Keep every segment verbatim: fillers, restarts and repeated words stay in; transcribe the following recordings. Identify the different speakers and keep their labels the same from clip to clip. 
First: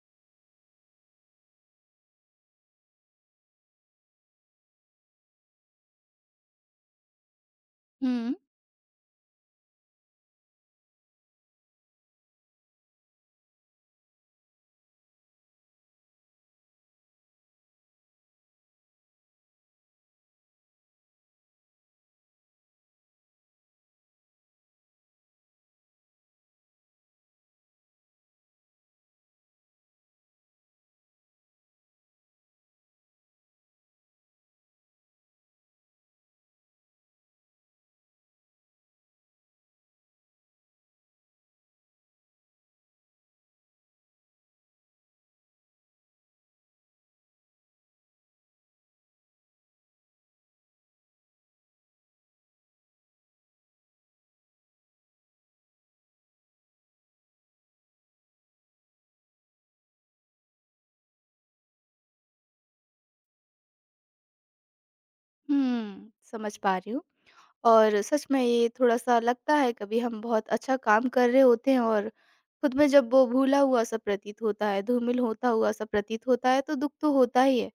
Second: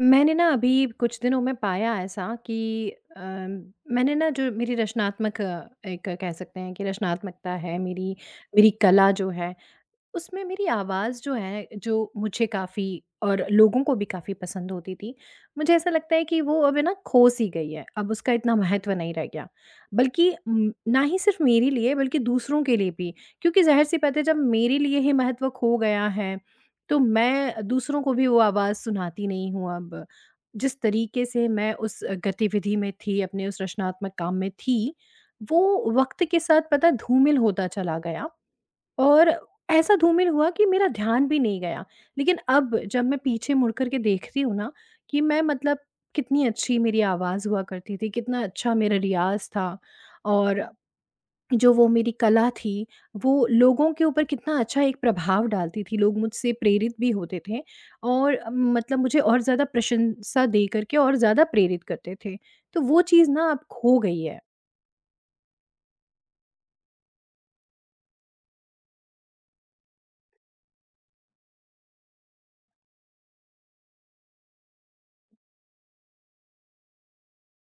Speaker 1: मैंने ना अभी कुछ दिनों में पाया ऐसा कि अ, मैंने ना जो मेरी रचनात्मक, अ, एक कह सकते हैं कि रचनात्मकता है मेरी।
Speaker 2: हुँ,
Speaker 1: मेरी कला जो है, उसमें मेरी आवाज़ जो है, जो मुझे काफ़ी और लोगों को भी काफ़ी पसंद होती थी, मुझे ऐसा लगता है कि वो अब है ना खो-सी गई है, अब उसका इतना महत्व नहीं रह गया। बल्कि उम, ना ही सिर्फ़ मेरे लिए, बल्कि दूसरों के लिए भी, क्योंकि ज़ाहिर-सी बात है, जब मेरे लिए ही महत्व खो गया है, तो मैं दूसरों को भी वो आवाज़ सुनाती नहीं हूँ अब। जिस तरीके से मैं उस गतिविधि में थी, अपने उस रचनात्मक काम में थी, वो वक़्त के साथ पता धूमिल होता चला गया, और ऐसा धूमिल हुआ कि मेरा ध्यान भी नहीं गया। लेकिन अब जब मैं पीछे मुड़ कर के देखती हूँ ना, कि मैं मतलब कितनी अच्छी मेरी आवाज़ हुआ करती थी, कितना अच्छा मेरा रियाज़ था, और जो वो मेरी कला थी, वो लोगों के ऊपर कितना अच्छा एक प्रभाव डालती थी। लोग मुझसे प्रेरित भी होते थे, और अ, मतलब मुझे और ज़्यादा प्रशंसा दे कर के और ज़्यादा प्रेरित करते थे। तो वो चीज़ ना अब खो गई है।
Speaker 2: हुँ। समझ पा रही हूँ। और सच में ये थोड़ा-सा लगता है, कभी हम बहुत अच्छा काम कर रहे होते हैं और खुद में जब वो भूला हुआ-सा प्रतीत होता है, धूमिल होता हुआ-सा प्रतीत होता है, तो दुःख तो होता ही है।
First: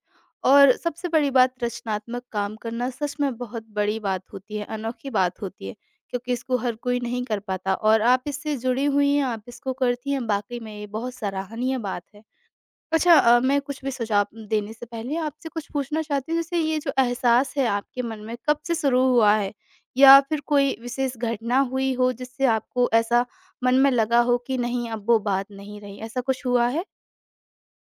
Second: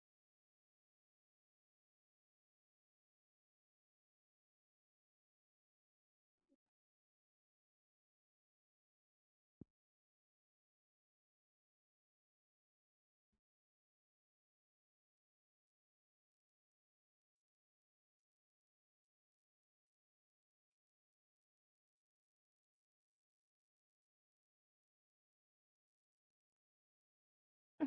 Speaker 2: और सबसे बड़ी बात, रचनात्मक काम करना सच में बहुत बड़ी बात होती है, अनोखी बात होती है, क्योंकि इसको हर कोई नहीं कर पाता और आप इससे जुड़ी हुई हैं, आप इसको करती हैं, वाक़ई में ये बहुत सराहनीय बात है। अच्छा, अ, मैं कुछ भी सुझाव देने से पहले आपसे कुछ पूछना चाहती हूँ। जैसे, ये जो एहसास है आपके मन में, कब से शुरू हुआ है? या फिर कोई विशेष घटना हुई हो जिससे आपको ऐसा मन में लगा हो कि नहीं, अब वो बात नहीं रही, ऐसा कुछ हुआ है?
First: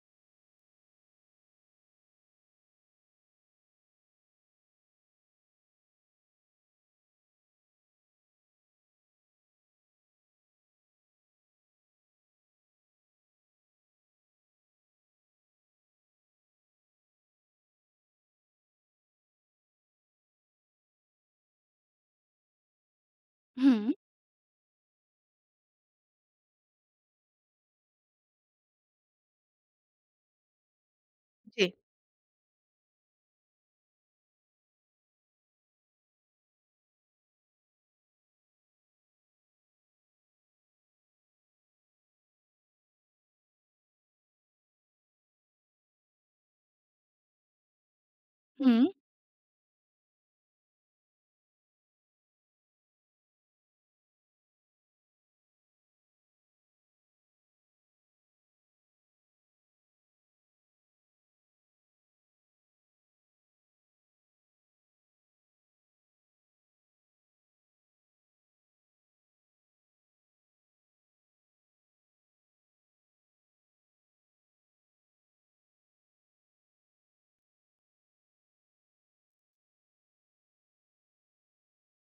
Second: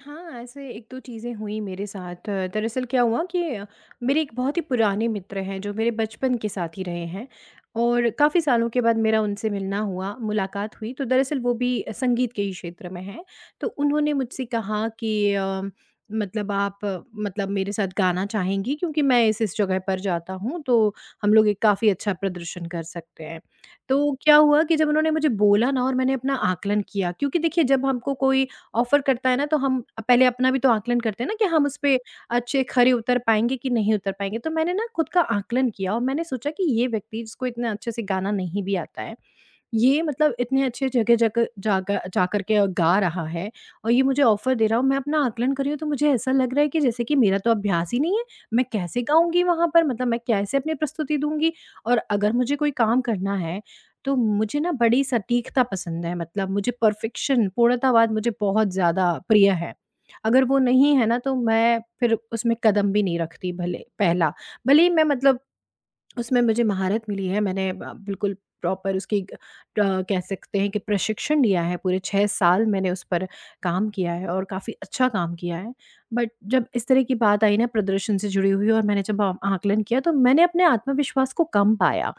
Speaker 1: हाँ, ऐसे एक दो चीज़ें हुई मेरे साथ। अ, दरअसल क्या हुआ कि अ, मेरे एक बहुत ही पुराने मित्र हैं, जो मेरे बचपन के साथी रहे हैं, और काफ़ी सालों के बाद मेरा उनसे मिलना हुआ, मुलाकात हुई। तो दरअसल वो भी संगीत के ही क्षेत्र में हैं। तो उन्होंने मुझसे कहा कि अ, मतलब आप अ, मतलब मेरे साथ गाना चाहेंगी? क्योंकि मैं इस-इस जगह पर जाता हूँ, तो हम लोग एक काफ़ी अच्छा प्रदर्शन कर सकते हैं।
Speaker 2: हुँ।
Speaker 1: तो क्या हुआ कि जब उन्होंने मुझे बोला ना, और मैंने अपना आकलन किया, क्योंकि देखिए, जब हमको कोई ऑफ़र करता है ना, तो हम पहले अपना भी तो आकलन करते हैं ना, कि हम
Speaker 2: जी।
Speaker 1: उस पे अच्छे खरे उतर पाएँगे कि नहीं उतर पाएँगे। तो मैंने ना खुद का आकलन किया, और मैंने सोचा कि ये व्यक्ति, जिसको इतना अच्छे से गाना नहीं भी आता है, ये मतलब इतने अच्छे जगह जगह जाकर जाकर के गा रहा है, और ये मुझे ऑफ़र दे रहा हो, मैं अपना आकलन कर रही हूँ, तो मुझे ऐसा लग रहा है कि जैसे कि मेरा तो अभ्यास ही नहीं है, मैं
Speaker 2: हुँ,
Speaker 1: कैसे गाऊँगी वहाँ पर? मतलब मैं कैसे अपनी प्रस्तुति दूँगी? और अगर मुझे कोई काम करना है, तो मुझे ना बड़ी सटीकता पसंद है, मतलब मुझे परफ़ेक्शन, पूर्णतावाद मुझे बहुत ज़्यादा प्रिय है। अगर वो नहीं है ना, तो मैं फिर उसमें कदम भी नहीं रखती भले पहला। भले ही मैं मतलब उसमें मुझे महारत मिली है। मैंने ब बिल्कुल प्रॉपर उसकी ग अ, कह सकते हैं कि प्रशिक्षण लिया है। पूरे छह साल मैंने उस पर काम किया है, और काफ़ी अच्छा काम किया है। बट जब इस तरह की बात आई ना, प्रदर्शन से जुड़ी हुई, और मैंने जब आ आकलन किया, तो मैंने अपने आत्मविश्वास को कम पाया।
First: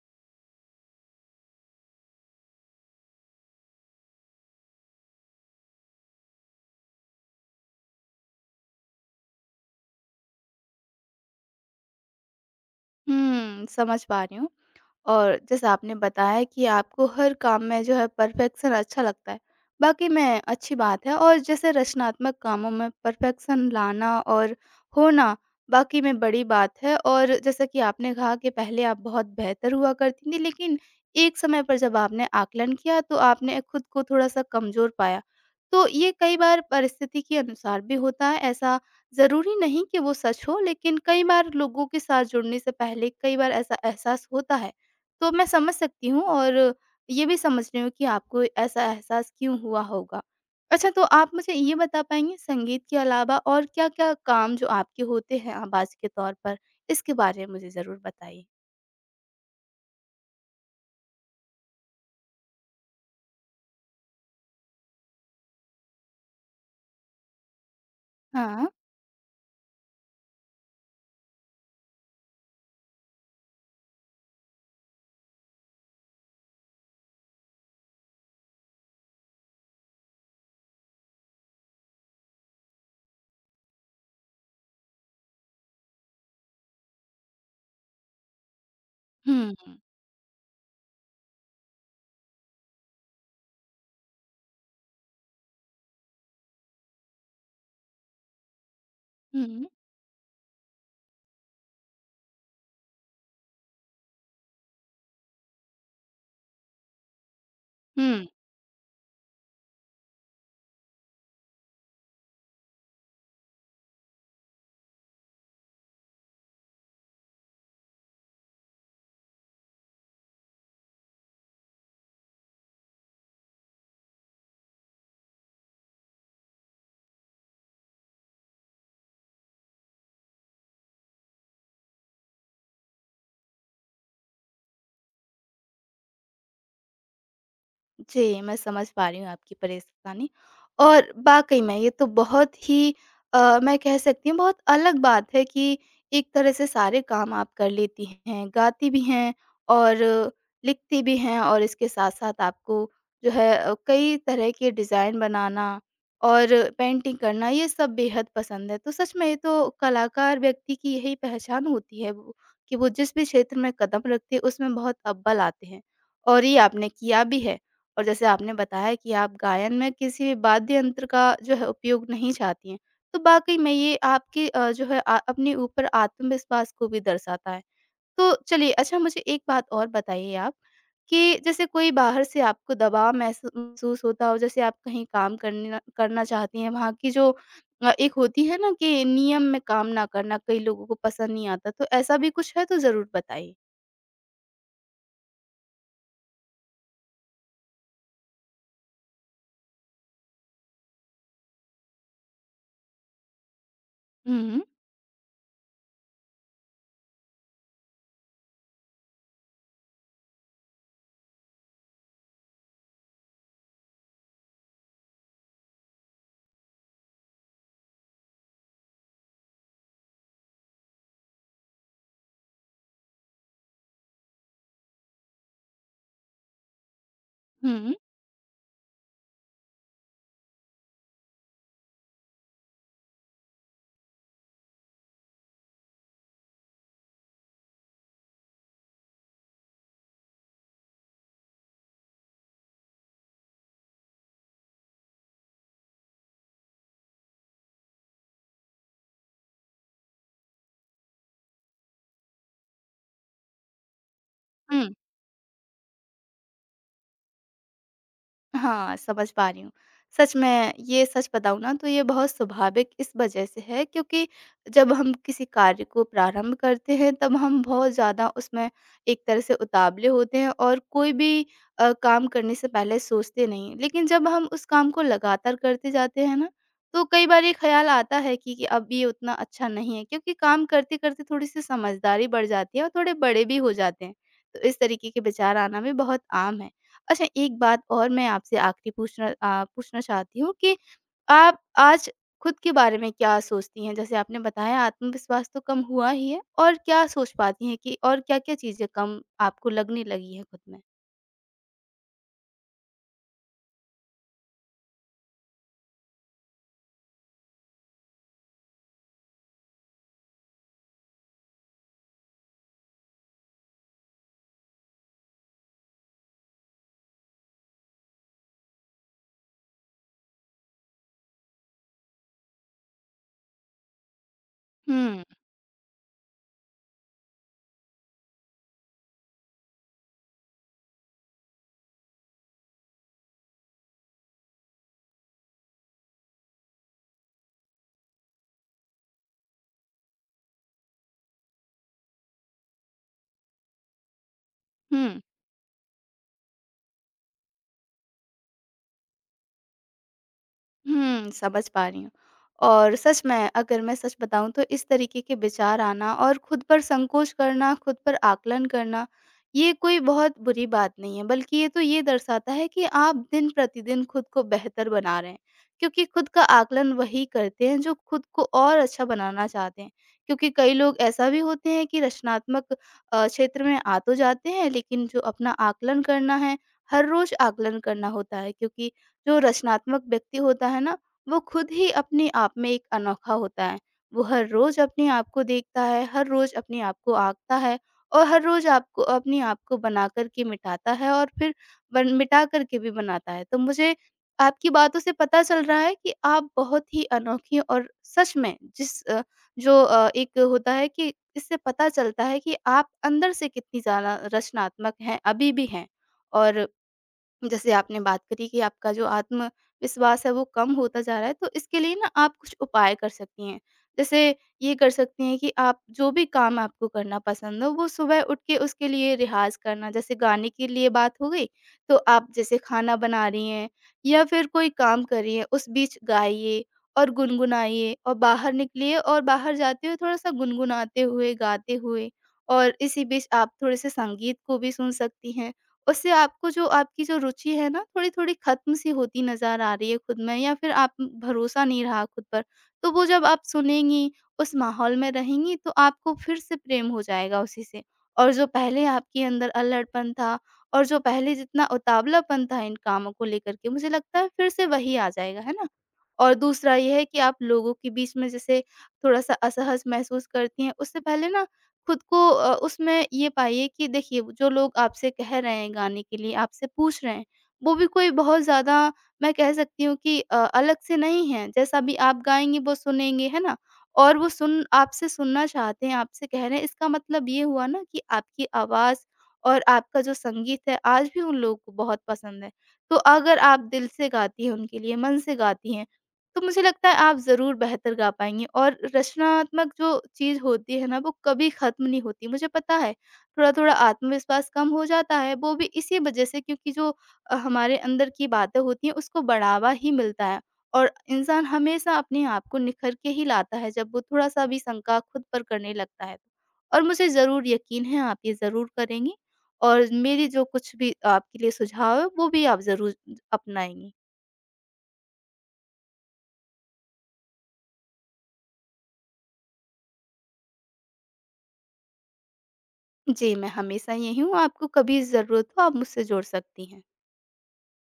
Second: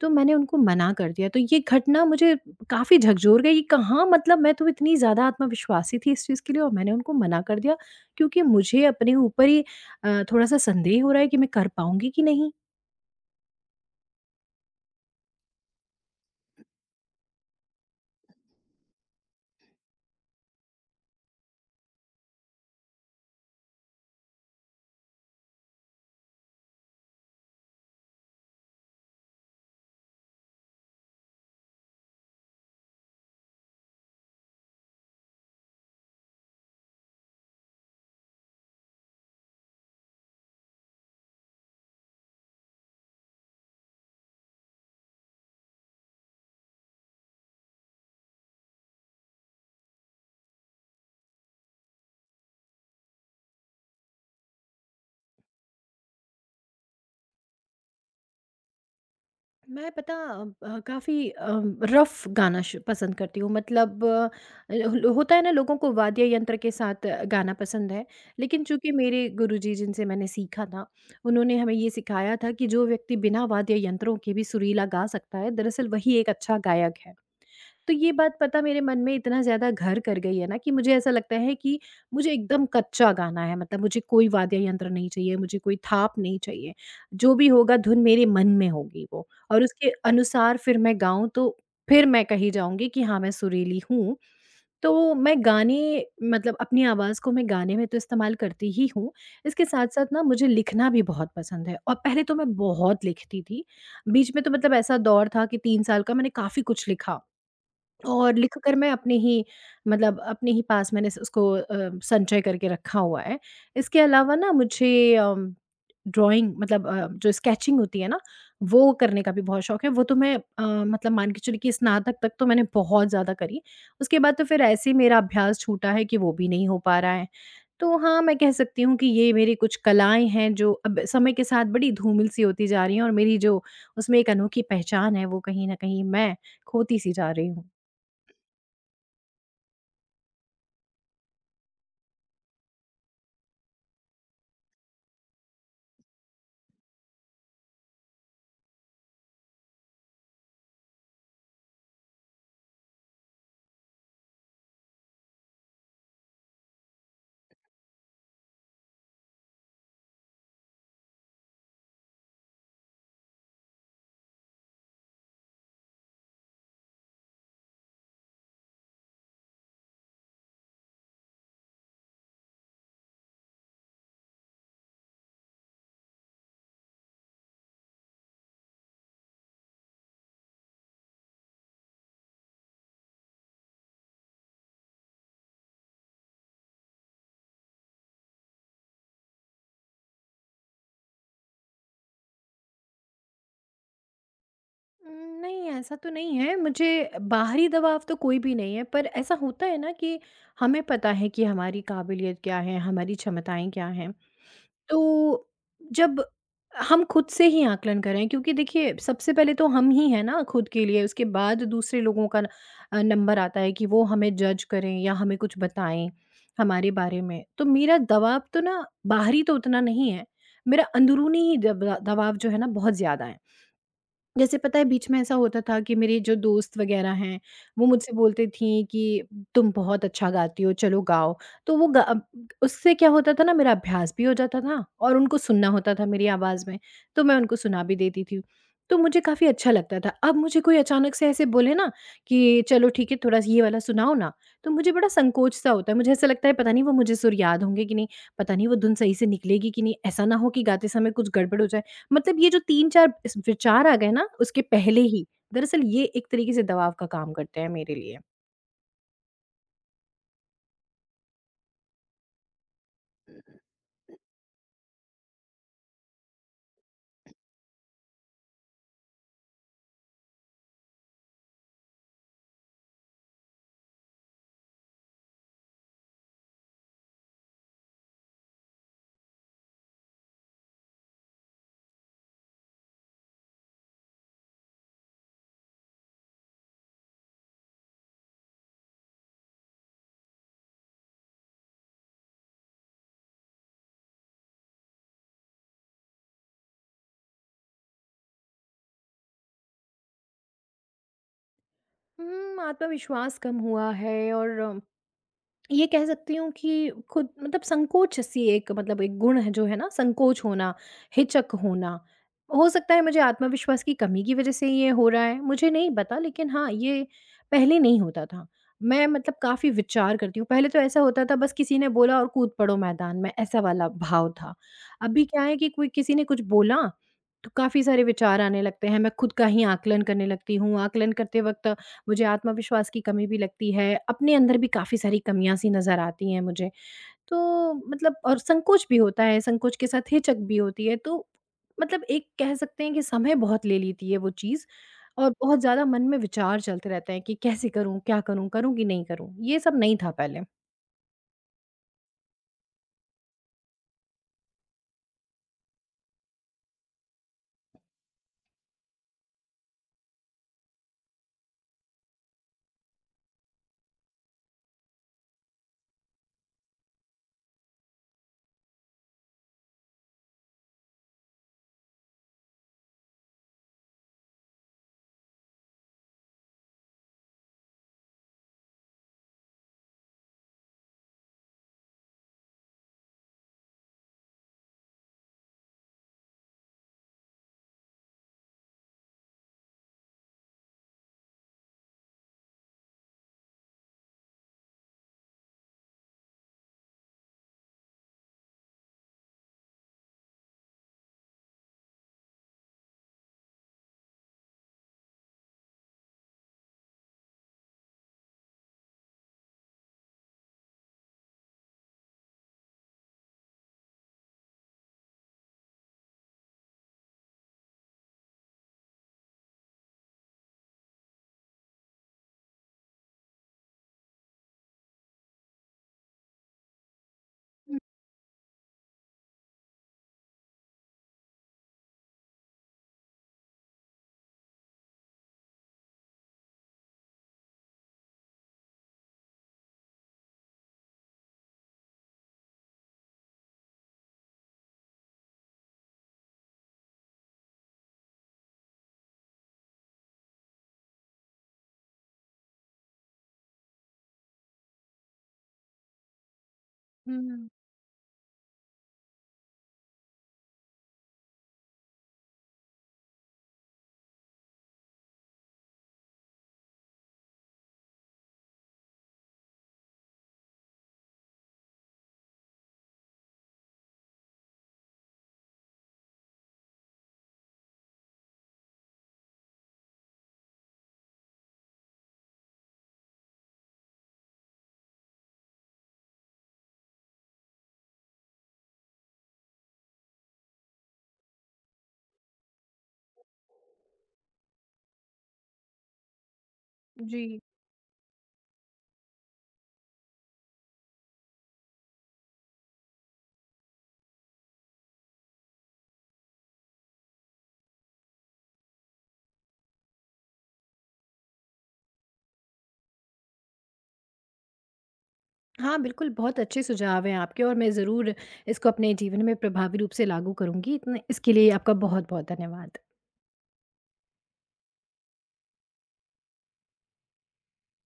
Speaker 1: तो मैंने उनको मना कर दिया। तो ये घटना मुझे काफ़ी झकझोर गई। कि कहाँ, मतलब मैं तो इतनी ज़्यादा आत्मविश्वासी थी इस चीज़ के लिए, और मैंने उनको मना कर दिया, क्योंकि मुझे अपने ऊपर ही अ, थोड़ा-सा संदेह हो रहा है कि मैं कर पाऊँगी कि नहीं?
Speaker 2: हुँ। समझ पा रही हूँ। और जैसा आपने बताया कि आपको हर काम में जो है परफेक्शन अच्छा लगता है, वाक़ई में अच्छी बात है। और जैसे रचनात्मक कामों में परफेक्शन लाना और होना वाक़ई में बड़ी बात है। और जैसा कि आपने कहा कि पहले आप बहुत बेहतर हुआ करती थी, लेकिन एक समय पर जब आपने आकलन किया तो आपने खुद को थोड़ा-सा कमज़ोर पाया। तो ये कई बार परिस्थिति के अनुसार भी होता है, ऐसा ज़रूरी नहीं कि वो सच हो, लेकिन कई बार लोगों के साथ जुड़ने से पहले कई बार ऐसा एहसास होता है। तो मैं समझ सकती हूँ और ये भी समझ रही हूँ कि आपको ऐसा एहसास क्यों हुआ होगा। अच्छा, तो आप मुझे ये बता पाएँगे, संगीत के अलावा और क्या-क्या काम जो आपके होते हैं आवाज़ के तौर पर? इसके बारे में मुझे ज़रूर बताइए।
Speaker 1: मैं पता अ, काफ़ी अ, रफ़ गाना श पसंद करती हूँ, मतलब अ, हो- होता है ना लोगों को वाद्य यंत्र के साथ अ, गाना पसंद है, लेकिन
Speaker 2: हाँ।
Speaker 1: चूँकि मेरे गुरुजी, जिनसे मैंने सीखा था, उन्होंने हमें ये सिखाया था कि जो व्यक्ति बिना वाद्य यंत्रों के भी सुरीला गा सकता है, दरअसल वही एक अच्छा गायक है। तो ये बात पता मेरे मन में इतना ज़्यादा घर कर गई है ना, कि मुझे ऐसा लगता है कि मुझे एकदम कच्चा गाना है, मतलब मुझे कोई वाद्य यंत्र नहीं चाहिए, मुझे कोई थाप नहीं चाहिए। जो भी होगा धुन मेरे मन में होगी वो,
Speaker 2: हुँ,
Speaker 1: और
Speaker 2: हुँ,
Speaker 1: उसके अनुसार फिर मैं गाऊं, तो फिर मैं कही जाऊंगी कि हाँ, मैं सुरीली हूँ। तो मैं गाने, मतलब अपनी आवाज़ को मैं गाने में तो इस्तेमाल करती ही हूँ।
Speaker 2: हुँ।
Speaker 1: इसके साथ साथ ना, मुझे लिखना भी बहुत पसंद है, और पहले तो मैं बहुत लिखती थी। बीच में तो मतलब ऐसा दौर था कि तीन साल का मैंने काफ़ी कुछ लिखा,
Speaker 2: हुँ।
Speaker 1: और लिख कर मैं अपने ही, मतलब अपने ही पास, मैंने स उसको अ, संचय करके रखा हुआ है। इसके अलावा ना मुझे अम, ड्राइंग, मतलब अ, जो स्केचिंग होती है ना, वो करने का भी बहुत शौक है। वो तो मैं अ, मतलब मान के चलिए कि स्नातक तक तो मैंने बहुत ज़्यादा करी। उसके बाद तो फिर ऐसे ही मेरा अभ्यास छूटा है, कि वो भी नहीं हो पा रहा है। तो हाँ, मैं कह सकती हूँ कि ये मेरी कुछ कलाएँ हैं, जो अब समय के साथ बड़ी धूमिल-सी होती जा रही हैं, और मेरी जो उसमें एक अनोखी पहचान है, वो कहीं न कहीं मैं खोती-सी जा रही हूँ।
Speaker 2: जी, मैं समझ पा रही हूँ आपकी परेशानी। और वाक़ई में ये तो बहुत ही, अ, मैं कह सकती हूँ, बहुत अलग बात है कि एक तरह से सारे काम आप कर लेती हैं, गाती भी हैं और लिखती भी हैं और इसके साथ-साथ आपको जो है, अ, कई तरह के डिज़ाइन बनाना और पेंटिंग करना, ये सब बेहद पसंद है। तो सच में ये तो कलाकार व्यक्ति की यही पहचान होती है, वो कि वो जिस भी क्षेत्र में कदम रखते हैं उसमें बहुत अव्वल आते हैं, और ये आपने किया भी है। और जैसे आपने बताया कि आप गायन में किसी भी वाद्य यंत्र का जो है उपयोग नहीं चाहती हैं, तो वाक़ई में ये आपकी अ, जो है अ, अपने ऊपर आत्मविश्वास को भी दर्शाता है। तो चलिए, अच्छा मुझे एक बात और बताइए आप, कि जैसे कोई बाहर से आपको दबाव महसू महसूस होता हो, जैसे आप कहीं काम करना करना चाहती हैं, वहाँ की जो अ, एक होती है ना कि नियम में काम ना करना, कई लोगों को पसंद नहीं आता, तो ऐसा भी कुछ है तो ज़रूर बताइए?
Speaker 1: उम, नहीं, ऐसा तो नहीं है। मुझे बाहरी दबाव तो कोई भी नहीं है, पर ऐसा होता है ना, कि हमें पता है कि हमारी काबिलियत क्या है, हमारी क्षमताएँ क्या हैं।
Speaker 2: हुँ,
Speaker 1: तो जब हम खुद से ही आकलन करें, क्योंकि देखिए, सबसे पहले तो हम ही हैं ना खुद के लिए, उसके बाद दूसरे लोगों का न अ, नंबर आता है कि वो हमें जज करें या हमें कुछ बताएँ हमारे बारे में। तो मेरा दबाव तो ना बाहरी तो उतना नहीं है, मेरा अंदरूनी ही दबा दबाव जो है ना बहुत ज़्यादा है। जैसे पता है बीच में ऐसा होता था कि मेरी जो दोस्त वग़ैरह हैं, वो
Speaker 2: हुँ,
Speaker 1: मुझसे बोलती थीं कि तुम बहुत अच्छा गाती हो, चलो गाओ। तो वो गा अ, उससे क्या होता था ना, मेरा अभ्यास भी हो जाता था और उनको सुनना होता था मेरी आवाज़ में, तो मैं उनको सुना भी देती थी। तो मुझे काफ़ी अच्छा लगता था। अब मुझे कोई अचानक से ऐसे बोले ना कि चलो ठीक है, थोड़ा सा ये वाला सुनाओ ना, तो मुझे बड़ा संकोच सा होता है। मुझे ऐसा लगता है पता नहीं वो मुझे सुर याद होंगे कि नहीं, पता नहीं वो धुन सही से निकलेगी कि नहीं, ऐसा ना हो कि गाते समय कुछ गड़बड़ हो जाए। मतलब ये जो तीन चार इस विचार आ गए ना, उसके
Speaker 2: हुँ।
Speaker 1: पहले ही, दरअसल ये एक तरीके से दबाव का काम करते हैं मेरे लिए।
Speaker 2: हाँ, समझ पा रही हूँ। सच में, ये सच बताऊँ ना तो ये बहुत स्वाभाविक इस वज़ह से है, क्योंकि जब हम किसी कार्य को प्रारंभ करते हैं तब हम बहुत ज़्यादा उसमें एक तरह से उतावले होते हैं और कोई भी अ, काम करने से पहले सोचते नहीं। लेकिन जब हम उस काम को लगातार करते जाते हैं ना, तो कई बार ये ख़्याल आता है कि कि अब ये उतना अच्छा नहीं है, क्योंकि काम करते-करते थोड़ी-सी समझदारी बढ़ जाती है और थोड़े बड़े भी हो जाते हैं। तो इस तरीके के विचार आना भी बहुत आम है। अच्छा, एक बात और मैं आपसे आखिरी पूछना अ, पूछना चाहती हूँ कि आप आज खुद के बारे में क्या सोचती हैं? जैसे आपने बताया आत्मविश्वास तो कम हुआ ही है, और क्या सोच पाती हैं कि और क्या-क्या चीज़ें कम आपको लगने लगी हैं खुद में?
Speaker 1: हुँ, आत्मविश्वास कम हुआ है, और ये कह सकती हूँ कि खुद मतलब संकोच सी, एक मतलब एक गुण है जो है ना, संकोच होना, हिचक होना। हो सकता है मुझे आत्मविश्वास की कमी की वज़ह से ये हो रहा है, मुझे नहीं पता, लेकिन हाँ, ये पहले नहीं होता था। मैं मतलब काफ़ी विचार करती हूँ, पहले तो ऐसा होता था बस किसी ने बोला और कूद पड़ो मैदान में, ऐसा वाला भाव था।
Speaker 2: हुँ,
Speaker 1: अभी क्या है कि कोई किसी ने कुछ बोला, तो काफ़ी सारे विचार आने लगते हैं, मैं खुद का ही आकलन करने लगती हूँ, आकलन करते वक़्त मुझे आत्मविश्वास की कमी भी लगती है, अपने अंदर भी काफ़ी सारी कमियाँ सी नज़र आती हैं मुझे। तो मतलब और संकोच भी होता है, संकोच के साथ हिचक भी होती है, तो मतलब एक कह सकते हैं कि समय बहुत ले लेती है वो चीज़।
Speaker 2: हुँ।
Speaker 1: और बहुत ज़्यादा मन में विचार चलते रहते हैं कि कैसे करूँ, क्या करूँ, करूँ कि नहीं करूँ? ये सब नहीं था पहले।
Speaker 2: हुँ, समझ पा रही हूँ। और सच में, अगर मैं सच बताऊँ तो इस तरीके के विचार आना और खुद पर संकोच करना, खुद पर आकलन करना, ये कोई बहुत बुरी बात नहीं है, बल्कि ये तो ये दर्शाता है कि आप दिन-प्रतिदिन खुद को बेहतर बना रहे हैं। क्योंकि खुद का आकलन वही करते हैं जो खुद को और अच्छा बनाना चाहते हैं। क्योंकि कई लोग ऐसा भी होते हैं कि रचनात्मक अ, क्षेत्र में आ तो जाते हैं, लेकिन जो अपना आकलन करना है, हर रोज़ आकलन करना होता है, क्योंकि जो रचनात्मक व्यक्ति होता है ना, वो खुद ही अपने आप में एक अनोखा होता है। वो हर रोज़ अपने आप को देखता है, हर रोज़ अपने आप को आँकता है, और हर रोज़ आपको अपने आप को बना कर के मिटाता है और फिर बन मिटा कर के भी बनाता है। तो मुझे आपकी बातों से पता चल रहा है कि आप बहुत ही अनोखी, और सच में जिस अ, जो अ, एक होता है कि इससे पता चलता है कि आप अंदर से कितनी ज़्यादा रचनात्मक हैं, अभी भी हैं। और जैसे आपने बात करी कि आपका जो आत्मविश्वास है वो कम होता जा रहा है, तो इसके लिए ना आप कुछ उपाय कर सकती हैं। जैसे, ये कर सकती हैं कि आप जो भी काम आपको करना पसंद हो वो सुबह उठ के उसके लिए रियाज़ करना। जैसे गाने के लिए बात हो गई, तो आप जैसे खाना बना रही हैं या फिर कोई काम कर रही हैं, उस बीच गाइए और गुनगुनाइए। और बाहर निकलिए, और बाहर जाते हुए थोड़ा-सा गुनगुनाते हुए, गाते हुए। और इसी बीच आप थोड़े-से संगीत को भी सुन सकती हैं। उससे आपको, जो आपकी जो रुचि है ना थोड़ी-थोड़ी खत्म सी होती नज़र आ रही है खुद में, या फिर आप भरोसा नहीं रहा खुद पर, तो वो जब आप सुनेंगी, उस माहौल में रहेंगी, तो आपको फिर से प्रेम हो जाएगा उसी से। और जो पहले आपके अंदर अल्हड़पन था, और जो पहले जितना उतावलापन था इन कामों को लेकर के, मुझे लगता है फिर से वही आ जाएगा, है ना? और दूसरा ये है कि
Speaker 1: हुँ,
Speaker 2: आप
Speaker 1: हुँ।
Speaker 2: लोगों के बीच में जैसे थोड़ा-सा असहज महसूस करती हैं, उससे पहले ना खुद को अ, उसमें ये पाइए कि देखिए, जो लोग आपसे कह रहे हैं गाने के लिए, आपसे पूछ रहे हैं, वो भी कोई बहुत ज़्यादा, मैं कह सकती हूँ कि अ, अलग से नहीं हैं। जैसा भी आप गाएँगे वो सुनेंगे, है ना? और वो सुन, आपसे सुनना चाहते हैं, आपसे कह रहे हैं, इसका मतलब ये हुआ ना कि आपकी आवाज़ और आपका जो संगीत है, आज भी उन लोगों को बहुत पसंद है। तो अगर आप दिल से गाती हैं उनके लिए, मन से गाती हैं, तो मुझे लगता है आप ज़रूर बेहतर गा पाएँगी। और रचनात्मक जो चीज़ होती है ना, वो कभी ख़त्म नहीं होती। मुझे पता है, थोड़ा-थोड़ा आत्मविश्वास कम हो जाता है, वो भी इसी वज़ह से, क्योंकि जो
Speaker 1: जी।
Speaker 2: अ, हमारे अंदर की बातें होती हैं, उसको बढ़ावा ही मिलता है, और इंसान हमेशा अपने आप को निखर के ही लाता है, जब वो थोड़ा-सा भी शंका खुद पर करने लगता है। और मुझे ज़रूर यकीन है, आप ये ज़रूर करेंगी, और मेरी जो कुछ भी आपके लिए सुझाव है, वो भी आप ज़रूर अपनाएँगी।
Speaker 1: हाँ, बिल्कुल बहुत अच्छे सुझाव हैं आपके, और मैं ज़रूर इसको अपने जीवन में प्रभावी रूप से लागू करूँगी। इतने इसके लिए आपका बहुत-बहुत धन्यवाद।
Speaker 2: जी, मैं हमेशा यहीं हूँ, आपको कभी ज़रूरत हो आप मुझसे जुड़ सकती हैं।